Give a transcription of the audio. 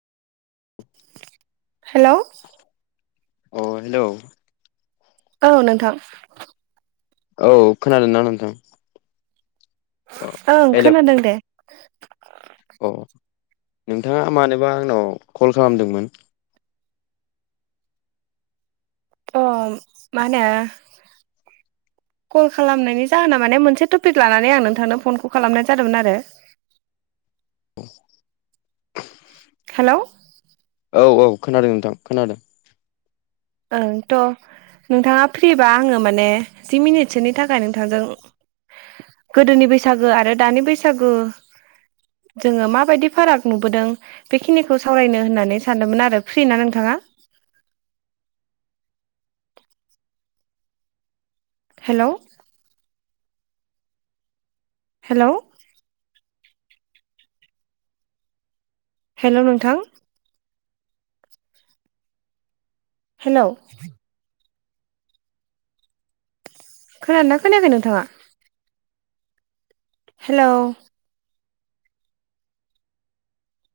हेल' अ हेल' औ नोंथां औ खोनादोंना नोंथां अ ओं हेलौ खोनादों दे अ अ नोंथाङा मानोबा आंनाव कल खालामदोंमोन अ माहोनो कल खालामनायनि जाहोना माने मोनसे टपिक लानानै आं नोंथांनो फनखौ खालामनाय जादोंमोन आरो [inaudible] हेलौ' औ औ खोनादों नोंथां खोनादों। आं थ' नोंथाङा फ्रिबा आङो माने जि मिनिटसोनि थाखाय नोंथांजों गोदोनि बैसागो आरो दानि बैसागो जोङो माबायदि फाराग नुबोदों। बेखिनिखौ सावरायनो होननानै सानदोंमोन आरो फ्रि ना नोंथाङा? हेलौ हेलौ हेल' नोंथां हेल' खोनादोंना खोनायाखै नोंथाङा हेलौ